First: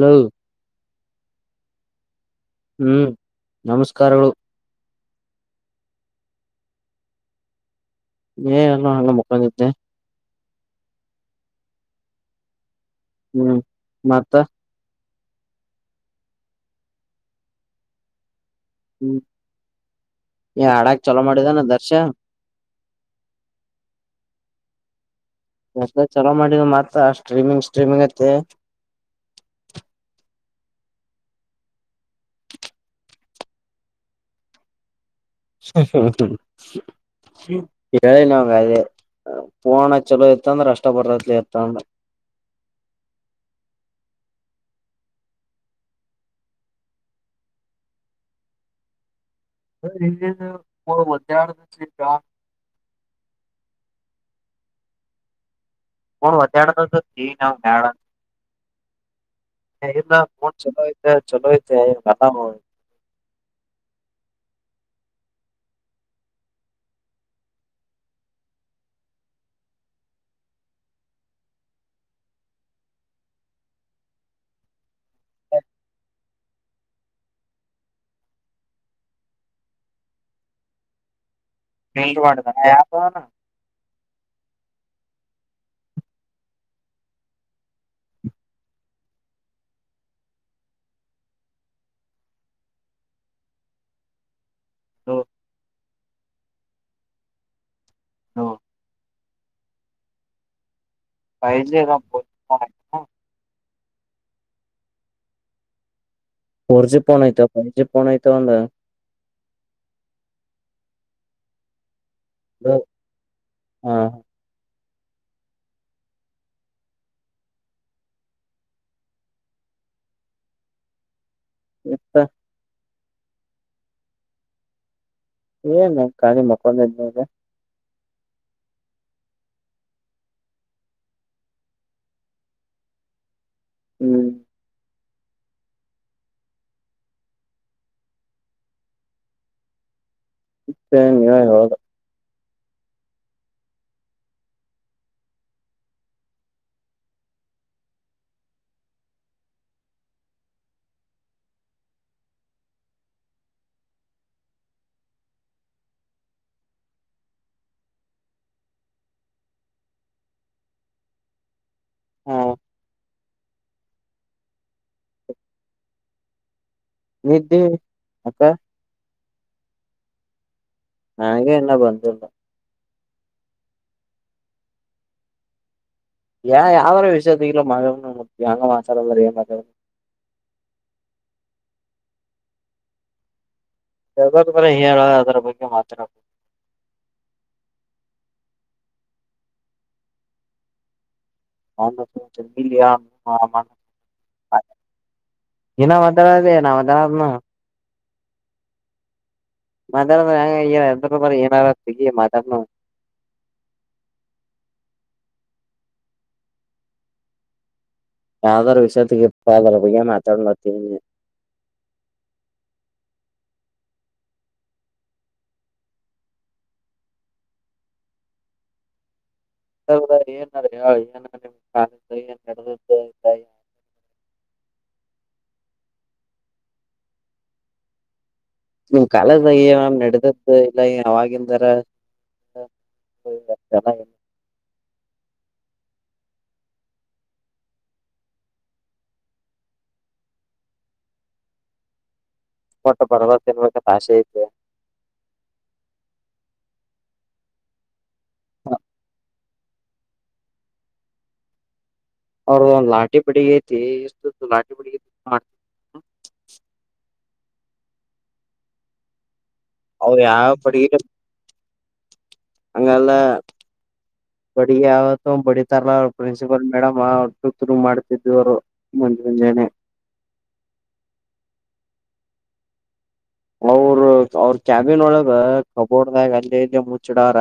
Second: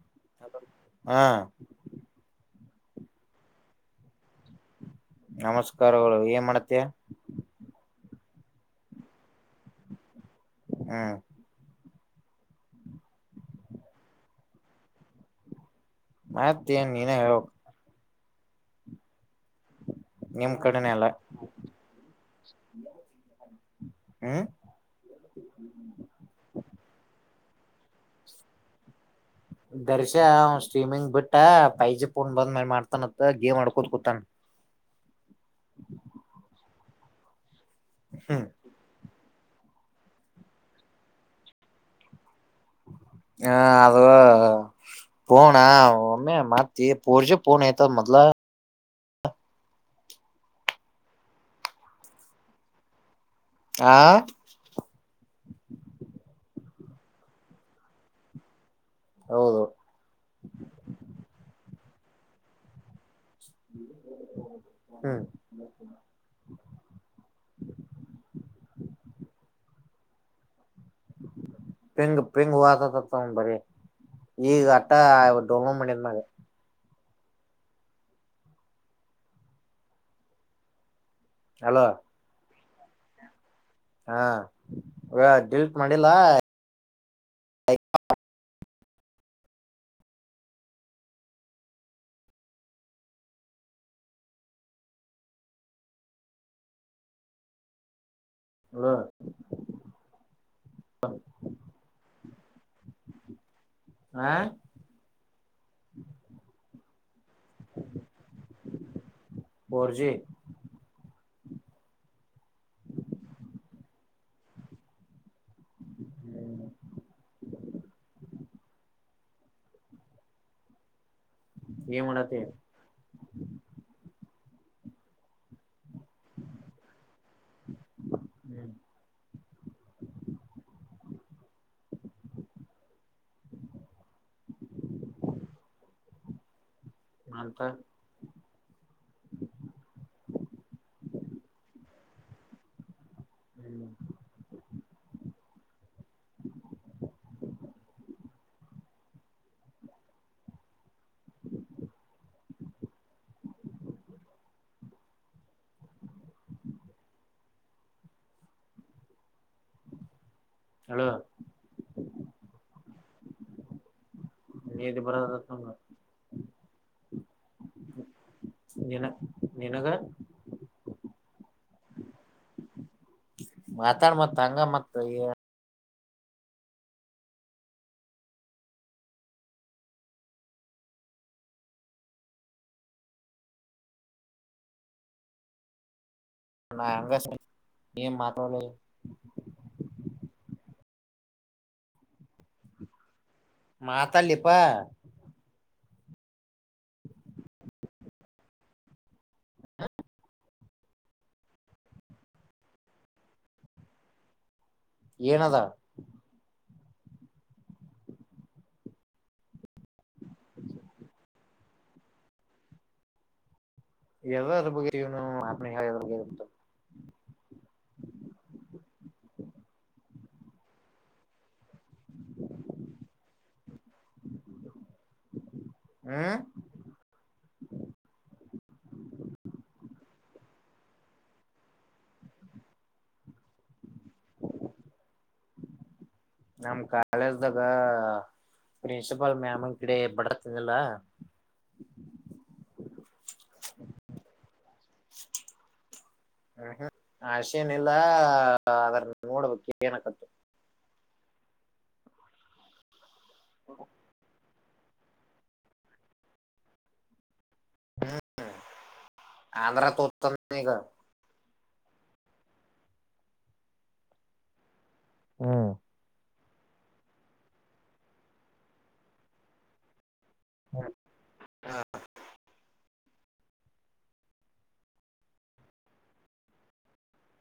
ಹಲ ಹಾ ಹ್ಮ್ ನಮಸ್ಕಾರಗಳು ನಮಸ್ಕಾರಗಳು ಏನ್ ಮಾಡತ ಏ ಎಲ್ಲ ಹಲ್ಲ ಮುಕ್ಕಂದಿದ್ದೆ ಹ್ಮ ಹ್ಮ್ ಮತ್ತ ಮತ್ತೆಏನ್ ನೀನ ಹೇಳ ಹ್ಮ್ ನಿಮ್ ಕಡೆನೆ ಹಡಾಗ ಎಲ್ಲ ಚಲೋ ಮಾಡಿದಾನ ದರ್ಶ ಹ್ಮ ಸ್ಟ್ರಿಮಿಂಗ್ ಸ್ಟ್ರಿಮಿಂಗ್ ಇತ್ತ ದರ್ಶ ಸ್ಟ್ರೀಮಿಂಗ್ ಬಿಟ್ಟ ಪೈಜಿ ಪಫೋನ್ ಬಂದ್ ಮ ಮಾಡ್ತಾನತ್ತ ಗೇಮ್ ಆಡ್ಕೋತ್ ಕುೂತಾನ ಹ್ಮ್ ಎಳನಂಗ ಅ ಪೋಣ ಚಲೋ ಇತ್ತ ಅಂದ್ರೆ ಅಷ್ಟ ಬರ್ತ್ ಇತ್ತಂದ್ರ ಹ್ಮ ಅದು ಪಣ ಆ ಅೆ ಮತ್ತತಿ ಪೋರ್ಚ ಪಣ ತ ಮತ್ಲ ಇ ಬ ಒಾರ ಯಾ ಆ ಹ ಒಾರೆ ತ ಸ ಜವ ನ ನಳ ಹೌದು ಎ ಮನ್ ಚಲೋತ ಚಲೋಯತ ನತಾಮ ಹಾ್ ಪಿಂಗ ಪಿಂಂಗ ಹತತ ಬರಿ ಈಗ ಅಟಾ ಡೊಲ್ ಮಾಡನ್ನಿರ್ಂದಾಗ ಅಲೋ ನಿ ಮಾಡ ಯತ ಹಾ ಈ ಲ್ಟ್ ಮಾಡಿಲ್ಲ ಹೌ ಹ್ಮ ಪೆದ ಬ ಹಾ ಫೋರ್ ಜಿ ೋನ್ ಐ್ತ ಫೈವ್ ಜಿಫೋನ್ ಐ್ತ ಒಂದ ಫೋರ್ ಜಿ ಅ ಹಾ ಹ್ಮ್ ಇತ್ತ ಮತ ಏ ನ ಕಾಲ ಮಕ್ ಹ್ಮ್ ಹ್ಮ್ ಅಂತ ಸೇ ನೀವ ಹೋಗ ಹ್ಮ್ ಹಲ ಹ್ಮ ದು ಬರ ತ ನಿ ದಿನ ಅಕ ನಿನ ನಿನಗ ನನಗೆ ಇಲ್ಲ ಬಂದಿಲ್ಲ ಮಾತಾಡ ಮತ್ ಹಂಗ ಮತ್ ಏನ್ ಯಾವ್ದಾದರೋ ವಿಷಯತೆಲ್ಲ ಮಗ ಅಂಗ ಮಾತಾರಲ್ಲ ಮ ಹ ಯ ಬ ಹೇಳ ಅದ್ರ ಬಗ್ಗೆ ಮಾತನಾಡಕುದು ನ ಅಂಗಸ ಏಂ ಮಾತವಲ ಹ ಸ ನೀಿಲ್ಲ ಮಾತಲ್ಲಿಿಪ ಇನ್ನ ಮದರದ ನ ಮದರನ ಮದರ್ ಏನ ಸಿ ಮದರ್ನು ಏನದಾ ಯಾವದೋರ ವಿಷಯದ ಇಪ್ಪ ಅ ಆದರ ಬಾ ಮಾತಾಡ ಬತೀನ ಎಲ್ಲ ಅ ಬಗ್ನು ಹೇಳ ಹ ೌದ ಏನಾರ ಏನ ನಿಮ್ ಕಾಲ ಏನ್ ನ ಹ್ಮ ನಿಮ್ ಕಾಲದ್ಯಾಮ್ ನಡೆದದ್ದು ಇಲ್ಲ ಅವವಾಗಿಂದರ ಹ ನಮ್ ಕಾಳೇಜ್ದಾಗ ಪ್ರಿನ್ಸಿಪಾಲ್ ಮ್ಯಮನ್ ಕಡೆ ಬಡತಲ್ಲ ಪೋಟ್ಟ ಪರ್ವತಿನ್ಬೇಕ ತ ಆಶೆ ಐತೆ ಹ್ಮ್ ಹ್ಮ್ ಆಷೇನಿಲ್ಲ ಅದ್ರ ನೋಡ್ಬೇಕ ಏನಕತ್ತು ಅವರು ಒ್ ಲಾಠಿ ಬಿಡಿಗತಿ ಎಷ್ಟ ಲಾಠಿ ಬಿಗ ಮಾಡ ಹ್ಮ ಆಂಧ್ರ ಅವ್ ತೋತಗ ಯಾವ ಅಂಗಲ್ಲ ಬಡಿ ಯವತ್ತ ಬಡಿ ಹ್ಮ್ ತರಲ್ಲಾ ಪ ಮೇಡಮ್ ಆ ಮಾಡ್ತಿದವರು ಮುಂಜು ಮುಂಜಾನೆ ಹ ಹಾ ಅವರು ಅವ್ರ ಕ್ಯಾಬಿನ್ ಒಳದ ಕಬೋರ್ಡ್ದಾಗ ಅಲ್ಲಿ ಇಲ್ಲಿ ಮುಚ್ಚಿಡಾರ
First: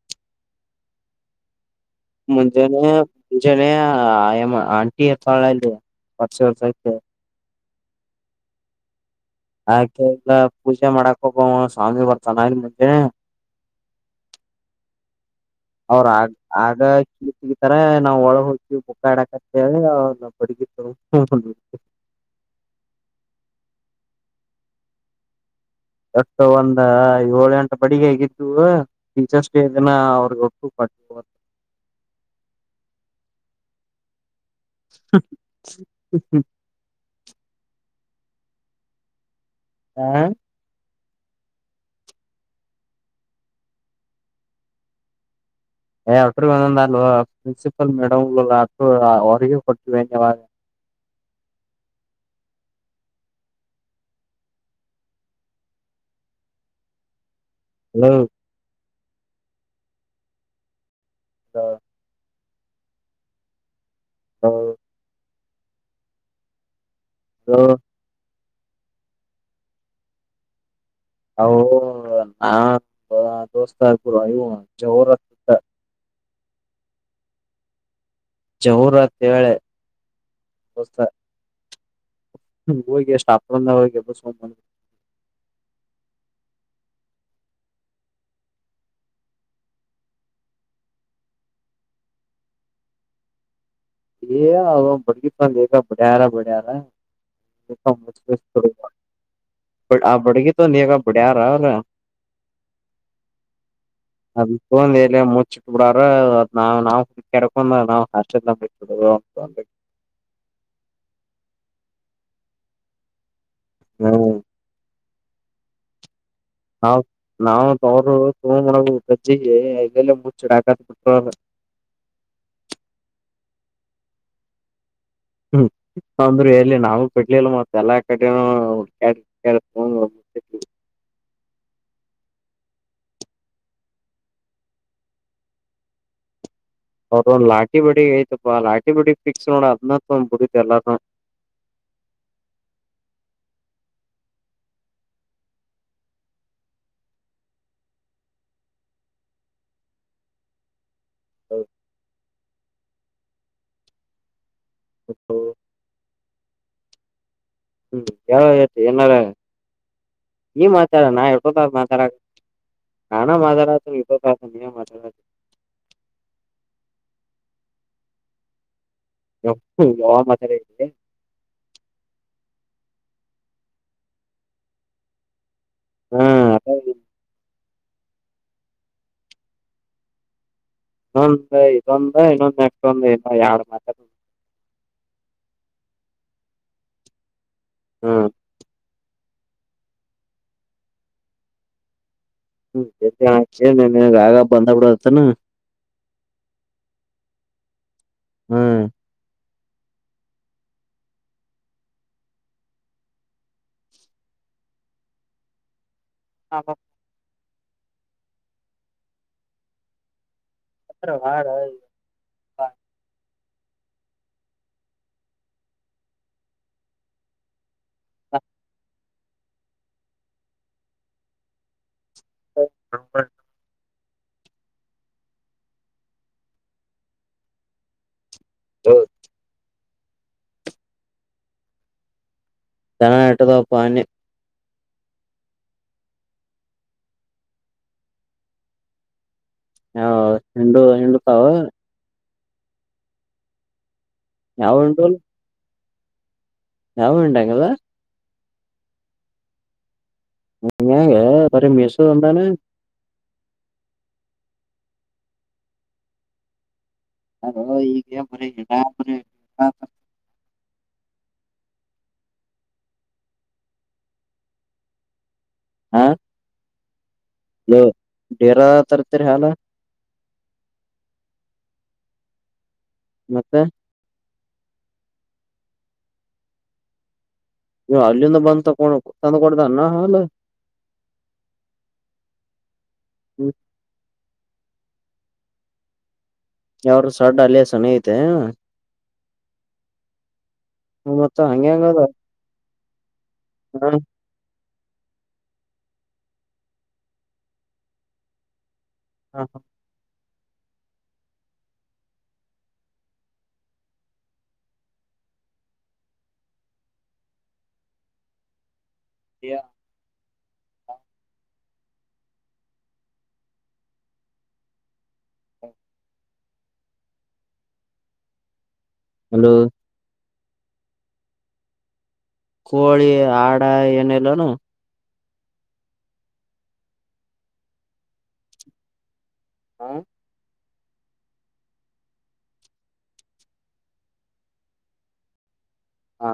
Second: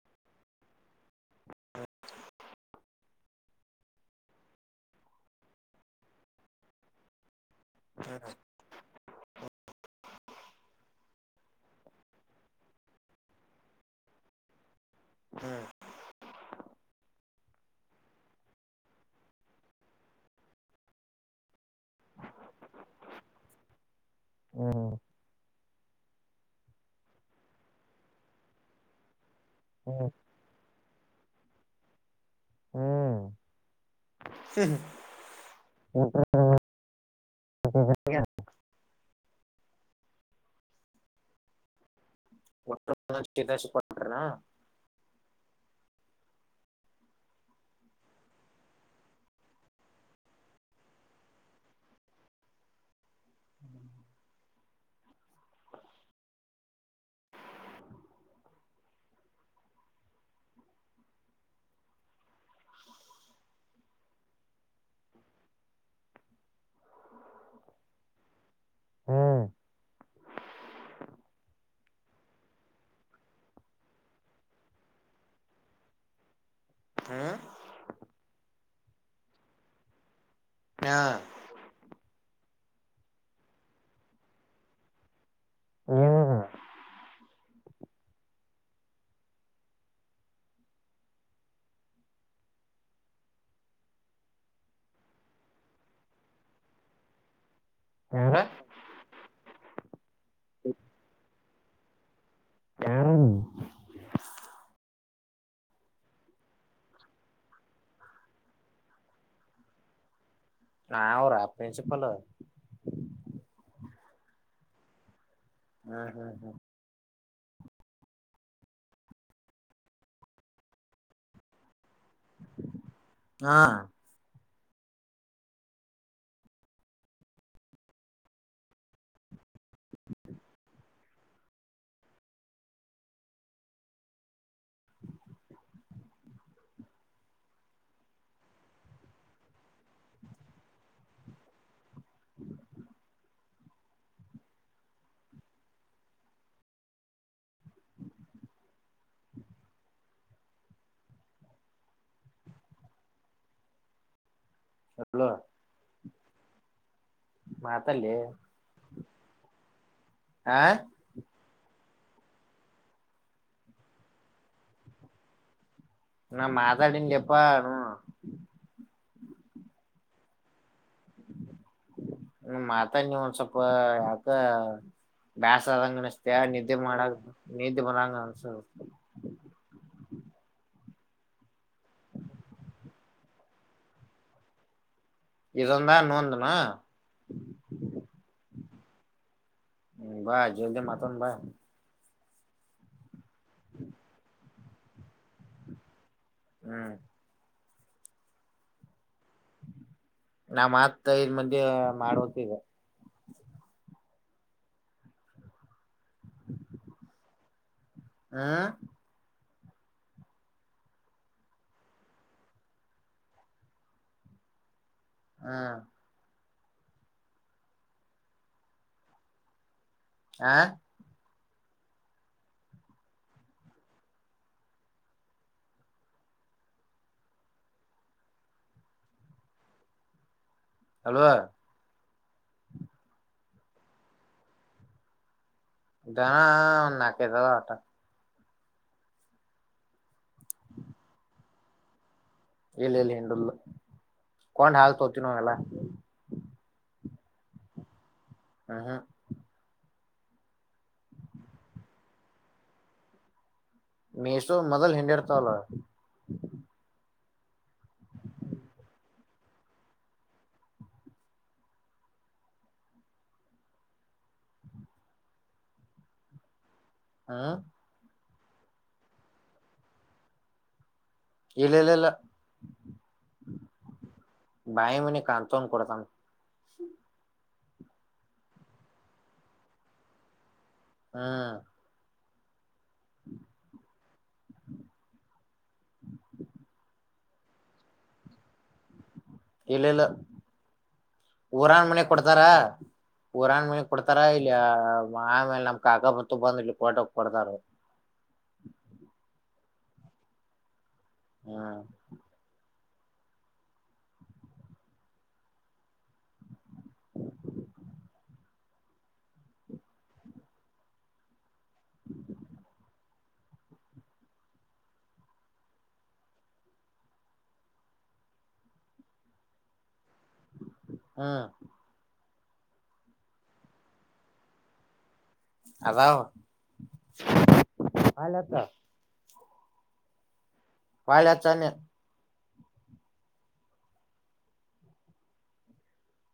ಹ ಮುಂಜೆ ಮುಜೆ ಆ ಆಂಟಿ ಅಥವಾಡಲ್ಲಿ ಪಾರ್ಸ ಸತ ಹ ಯೆ ಎಲ್ಲ ಪೂಜೆ ಮಾಡಕ್ ಹೋಗ ಸ್ವಾಮಿ ಬರ್ತಾನ ಇ ಮಂೆ ಅವ ಆ ಆಗ ಈ ತರ ನಾವವು ಒಳಗೆ ಹೋಗ್ವಿ ಬುಕ್ಕಾಡಾಕ ಾ ನಾ ಪಡಿಕ ತ ಹ್ಮ್ ಅಷ್ಟ ಒಂದ ಏಳು ಗಂಟ ಬಡಿಗೆ ಹೇಗಿದ್ದವು ಟೀಚರ್ಸ್ ಡೇ ದಿನ ಹ್ಮ್ ಅವ್ರಗ ಒಟ್ಟು ಪ ಹ್ಮ್ ಹಾ ಒಟ್ಟ ಎಾಚ ಪಡ್ರನಾ ಏ ಅ್ರ ಒಂದ ಅಲ್ವಾ ಪ್ರಿನ್ಸಿಪಾಲ್ ಮೇಡಮ್ ಅವ್ರಿಗೆ ಕೊಟ್ಟಾಗ ಹಲೋ ಹ ಹಾ ಹಲ ಹ್ಮ್ ಹ ಹಾ ದೋಸ್ತ ಪುರ ಅಯ್ಯೋ ಜೋರಗ್ತುತ್ತ ಹ್ಮ ಜಹುರತ್ಳೆ ಹಾ ಹ ಹೋಗಗೆಷ್ಟಾಪ್ರಂದ ಹಗೆ ಬ ಒ ಬತ ಬಡ್ಯಾರ ಬಡ್ಯಾರ ಯಾರ ಆ ಬಡಗಿ ತ ನೀಗ ಬಡ್ಯ ರ ಹ ಅದ ತ ಎ ಮುಚ್ಚಿಟ್ ಬಿಡಾರ ಅದ್ ನಾವ್ ನಾವ್ ಕೆರ್ಕೊಂಡ ನಾವ್ ಹ ಹ ನಾ ಅವರಾಪ್ಪೆಸಪ್ಪಲ ಹ್ಮ ಹ್ಮ್ ಹ್ಮ್ ಹ್ಮ ನಾವ್ ಅವರು ತುಗ ಗಜ್ಜಿಗೆ ಎಲ್ಲಲ್ಲ ಮುಚ್ಚಡ ಹಾಕತ್ ಬಿಟ ಹಾ ಹ್ಮ ಅಂದ್ರರು ಎಲಿ ನಾವ ಬಿಡ್ಲಿಲ್ಲ ಮತ್ ಎಲ್ಲಾ ಕಡೆಿ ಕೆಳಫ ಅವದೊ ಒಂದು ಲಾಠಿ ಬಡಿ ಐತಪ್ಪಾ ಆ ಲಾಠಿ ಬಡಿ ಫಿಕ್ಸ್ ನೋ ಅದ್ನ ಒಂದ್ ಬುಡತಿ ಎಲ್ಲಾರ ಹೌದು ಚಲೋ ಹ ಹ್ಮ್ ಮಾತಲ್ಲಿ ಯಾವ ಯ ಎನಾರ ಆ ಈ ಮಾತಾರ ನಾ ಹಕೋದ ನಾನ ಮಾದಾರತ ಇದು ಪ್ರಾಸ ನೀ ನಾ ಮಾತಾಡಿನ ಎಪ್ಪ ಯ ಮಾತ ಇದೆ ಹ್ಮ ಮಾತಾಡ್ ನೀವ ಒಂದ್ ಸ್ವಲ್ಪ ಯಾಕ ಬ್ಯಾಸ ಅ ಆದಂಗ ಹಾ ಅನಸ್ತೇ ಅದ ನಿದ್ದೆ ಮಾಡ ನೀಂತ ಬಂಗಸರ್ ನೊಂದ ಇದೊಂದು ಇನ್ನೊಂದ ನೆಕ್ದು ಇ ಯಡು ಮಾತ ಇದಂದಾ ನೋಂದಣ ಹ್ಮ ಹ್ಮ ಬಾಯ ಜಲ್ದಿ ಮಾತವನ್ ಬಾಯ ಹ್ಮ ಆಗ ಬಂದ ಬಿಡತಾನ ಹೂ ಹ ನಾ ಮತ್ ಇದು ಮಧ್ಯೆ ಮಾಡುವತಗ ಹ ಹ ಹ ಅ ವಾರ ಹೂ ಹ ಆ ಓ ಬರಬ ಹೌ ಅವ್ವ ಜನ ಎಟದಪ್ಪಾನಿ ಇದದಾನ ನಾಕ್ ಐದು ಆಟ ಹಾ ಹಿಂಡು ಹಿಂಡುತಾವೂ ಇಲ್ಲ ಇಲ್ಲಿ ಹಂಡಲ್ ಯಾವ ಕೊಂಡ್ ಹಾಲ್ತೋತ ನ ಎಲ್ಲ ಯಾವ್ ಊರು ಟ್ಯಾಂಕ್ ಅದ ಹ ಹಾ ಹಗೆ ಬ್ರ ಮೆಸು ಅಂದಾನೆ ಮೇಸೋ ಮೊದಲ್ ಹಿಂಡಡ್ತಳ ಅ ಈಗ ಮ್ರ ಇ ಹಾ ಹಾ ಡೇರ ತರ್ತರಿ ಹಲ್ಲ ಇಲ್ಲ ಇಲ್ಲಲ್ಲ ಮತ್ತೆ ನಾಯಿ ಮನೀ ಕಂತನ್ ಕೊಡತಾನ ನೀ ಹಿಂದ ಬಂದಂತ ತಂದ ಕೊಡತ ಹಲ್ಲ ಹೂ ಹ ಯಾರ್ ಸಡ್ ಅಲ್ಲಿಯ ಸನ ಐತೆ ಇಲ್ಲ ಇಲ್ಲ ಮತ್ತ ಊರಾನ್ ಹಂಗ್ಯಾಂಗದ ಮನೆ ಕೊಡ್ತಾರ ಪುರಾನ್ ಮನೆ ಕೊಡ್ತಾರ ಇಲ್ಲಿ ಆಮೇಲೆ ನಮ್ ಕಾಕ ಬತು ಬಂದ್ ಇ ಕೊಟ ಕೊಡ್ತಾರ ಹಾ ಹಾ ಹೂ ಯ [inaudible] ಹಲೋ ಹೂ ಕೋಳಿ ಆಡ ಏನಲ್ಲೋನು ಅದ ಹಾಲತ ಹಾ ಪಾಳ ಹಚ್ಚ ಅಂದೆ ಹಾ